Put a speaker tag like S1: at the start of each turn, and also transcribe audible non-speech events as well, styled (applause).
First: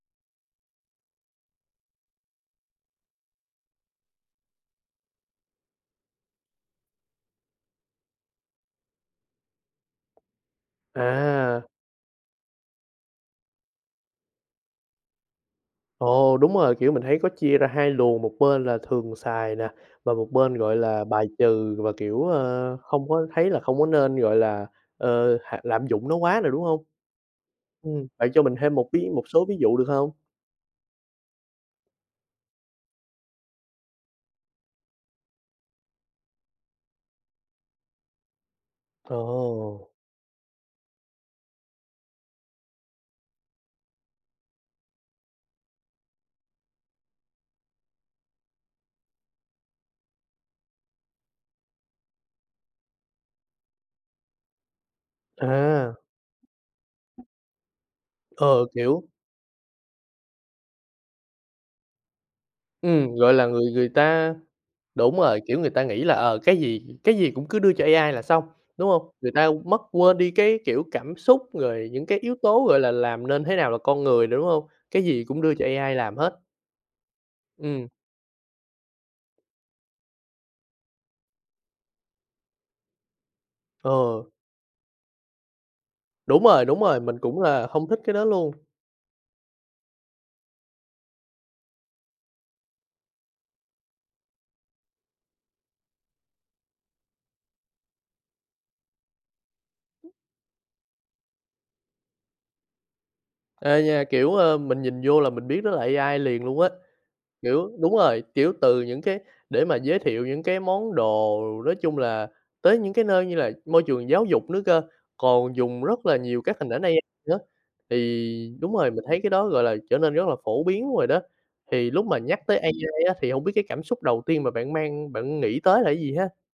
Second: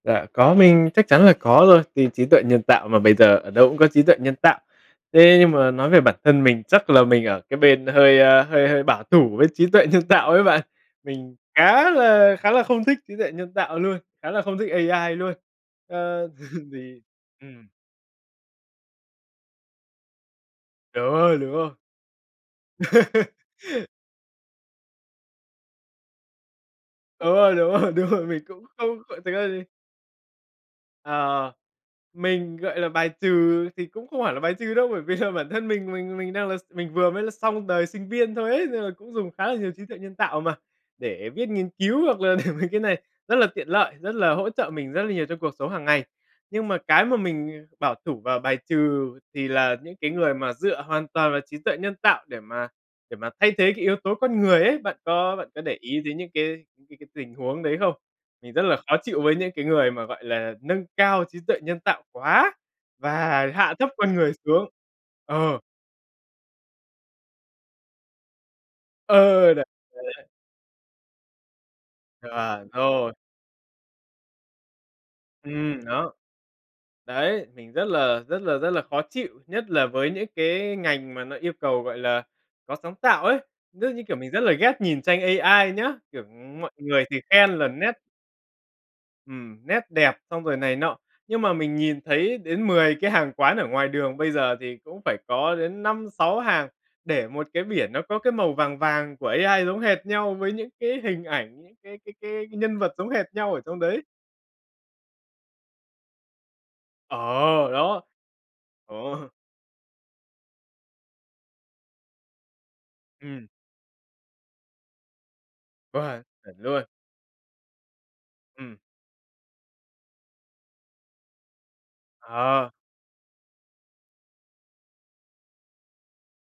S1: Dạ, có, mình chắc chắn là có rồi, thì trí tuệ nhân tạo mà, bây giờ ở đâu cũng có trí tuệ nhân tạo. Thế nhưng mà nói về bản thân mình, chắc là mình ở cái bên hơi, a, hơi hơi bảo thủ với trí tuệ nhân tạo ấy bạn. Mình
S2: À!
S1: khá là khá là không thích trí tuệ nhân tạo luôn, khá là không thích AI luôn. Ờ,
S2: Ồ, đúng
S1: (chuckles)
S2: rồi, kiểu,
S1: thì
S2: mình thấy có chia ra
S1: ừm.
S2: hai luồng, một bên là thường xài nè và một bên, gọi
S1: Đỡ
S2: là, bài
S1: hơn, đúng hông?
S2: trừ và, kiểu, ơ, không có
S1: (laughs)
S2: thấy là không có nên, gọi là, ờ, hạ lạm dụng nó quá nè, đúng hông?
S1: Đúng rồi, đúng (laughs) rồi,
S2: Ừm,
S1: đúng rồi,
S2: vậy cho
S1: mình
S2: mình
S1: cũng
S2: thêm một
S1: không
S2: ví
S1: gọi
S2: một
S1: thực
S2: số
S1: ra
S2: ví
S1: thì
S2: dụ được hông?
S1: Ờ, mình, gọi là, bài trừ thì cũng không hẳn là bài trừ đâu, bởi vì là (scoffs) bản thân mình mình mình đang là s mình vừa mới là xong đời sinh viên thôi ấy, nên là cũng dùng khá là nhiều trí
S2: Ồ.
S1: tuệ nhân tạo mà, để viết nghiên cứu hoặc là (laughs) mấy cái này rất là tiện lợi, rất là hỗ trợ mình rất là nhiều trong cuộc sống hàng ngày. Nhưng mà cái mà mình, à, bảo thủ và bài trừ thì là những cái người mà dựa hoàn toàn vào trí tuệ nhân tạo để mà để mà thay thế cái yếu tố con người ấy. Bạn có bạn có để
S2: À.
S1: ý đến những cái cái cái tình huống đấy không? Mình rất
S2: Ờ,
S1: là khó
S2: kiểu
S1: chịu với những cái người mà, gọi là, nâng cao trí tuệ nhân tạo quá
S2: Ừm, gọi là,
S1: và
S2: người
S1: hạ thấp
S2: người
S1: con người
S2: ta
S1: xuống.
S2: đúng rồi,
S1: Ờ.
S2: kiểu, người ta nghĩ là, ờ, cái gì cái gì cũng cứ đưa cho AI là xong, đúng hông? Người ta
S1: Ờ, đ
S2: mất quên
S1: (unintelligible)
S2: đi cái, kiểu, cảm xúc rồi những cái yếu tố,
S1: Chuẩn
S2: gọi là,
S1: rồi.
S2: làm nên thế nào là con người nữa, đúng hông? Cái gì cũng đưa cho
S1: Ừm,
S2: AI
S1: đó.
S2: làm hết.
S1: Đấy, mình rất
S2: Ừm.
S1: là rất là rất là khó chịu, nhất là với những cái ngành mà nó yêu cầu, gọi là, có sáng tạo ấy. Đó, như kiểu,
S2: Ờ.
S1: mình rất là ghét nhìn tranh AI nhá, kiểu,
S2: Đúng rồi,
S1: mọi
S2: đúng rồi,
S1: người
S2: mình
S1: thì
S2: cũng
S1: khen
S2: là
S1: là
S2: hông
S1: nét
S2: thích cái đó luôn.
S1: ừm, nét đẹp xong rồi này nọ. Nhưng mà mình nhìn thấy đến 10 cái hàng quán ở ngoài đường bây giờ thì cũng phải có đến 5, 6 hàng để một cái biển nó có cái màu vàng vàng của AI giống hệt nhau với những cái hình ảnh, những cái cái cái nhân vật giống hệt nhau ở trong
S2: Ê
S1: đấy.
S2: nha, kiểu, ơ, mình nhìn vô là mình biết đó là AI liền luôn á.
S1: Ờ,
S2: Kiểu đúng
S1: đó,
S2: rồi, kiểu, từ
S1: ồ!
S2: những cái
S1: (chuckles)
S2: để mà giới thiệu những cái món đồ nói chung là tới những cái nơi như
S1: Ừm.
S2: là môi trường giáo dục nữa cơ, còn dùng rất là
S1: Vâng,
S2: nhiều
S1: chuẩn
S2: các hình ảnh
S1: luôn!
S2: A nữa, thì đúng
S1: Ừm.
S2: rồi mình thấy cái đó, gọi là, trở nên rất là phổ biến rồi đó. Thì lúc mà nhắc tới
S1: Ờ.
S2: AI thì hông biết cái cảm xúc đầu tiên mà bạn mang bạn nghĩ tới là cái gì ha?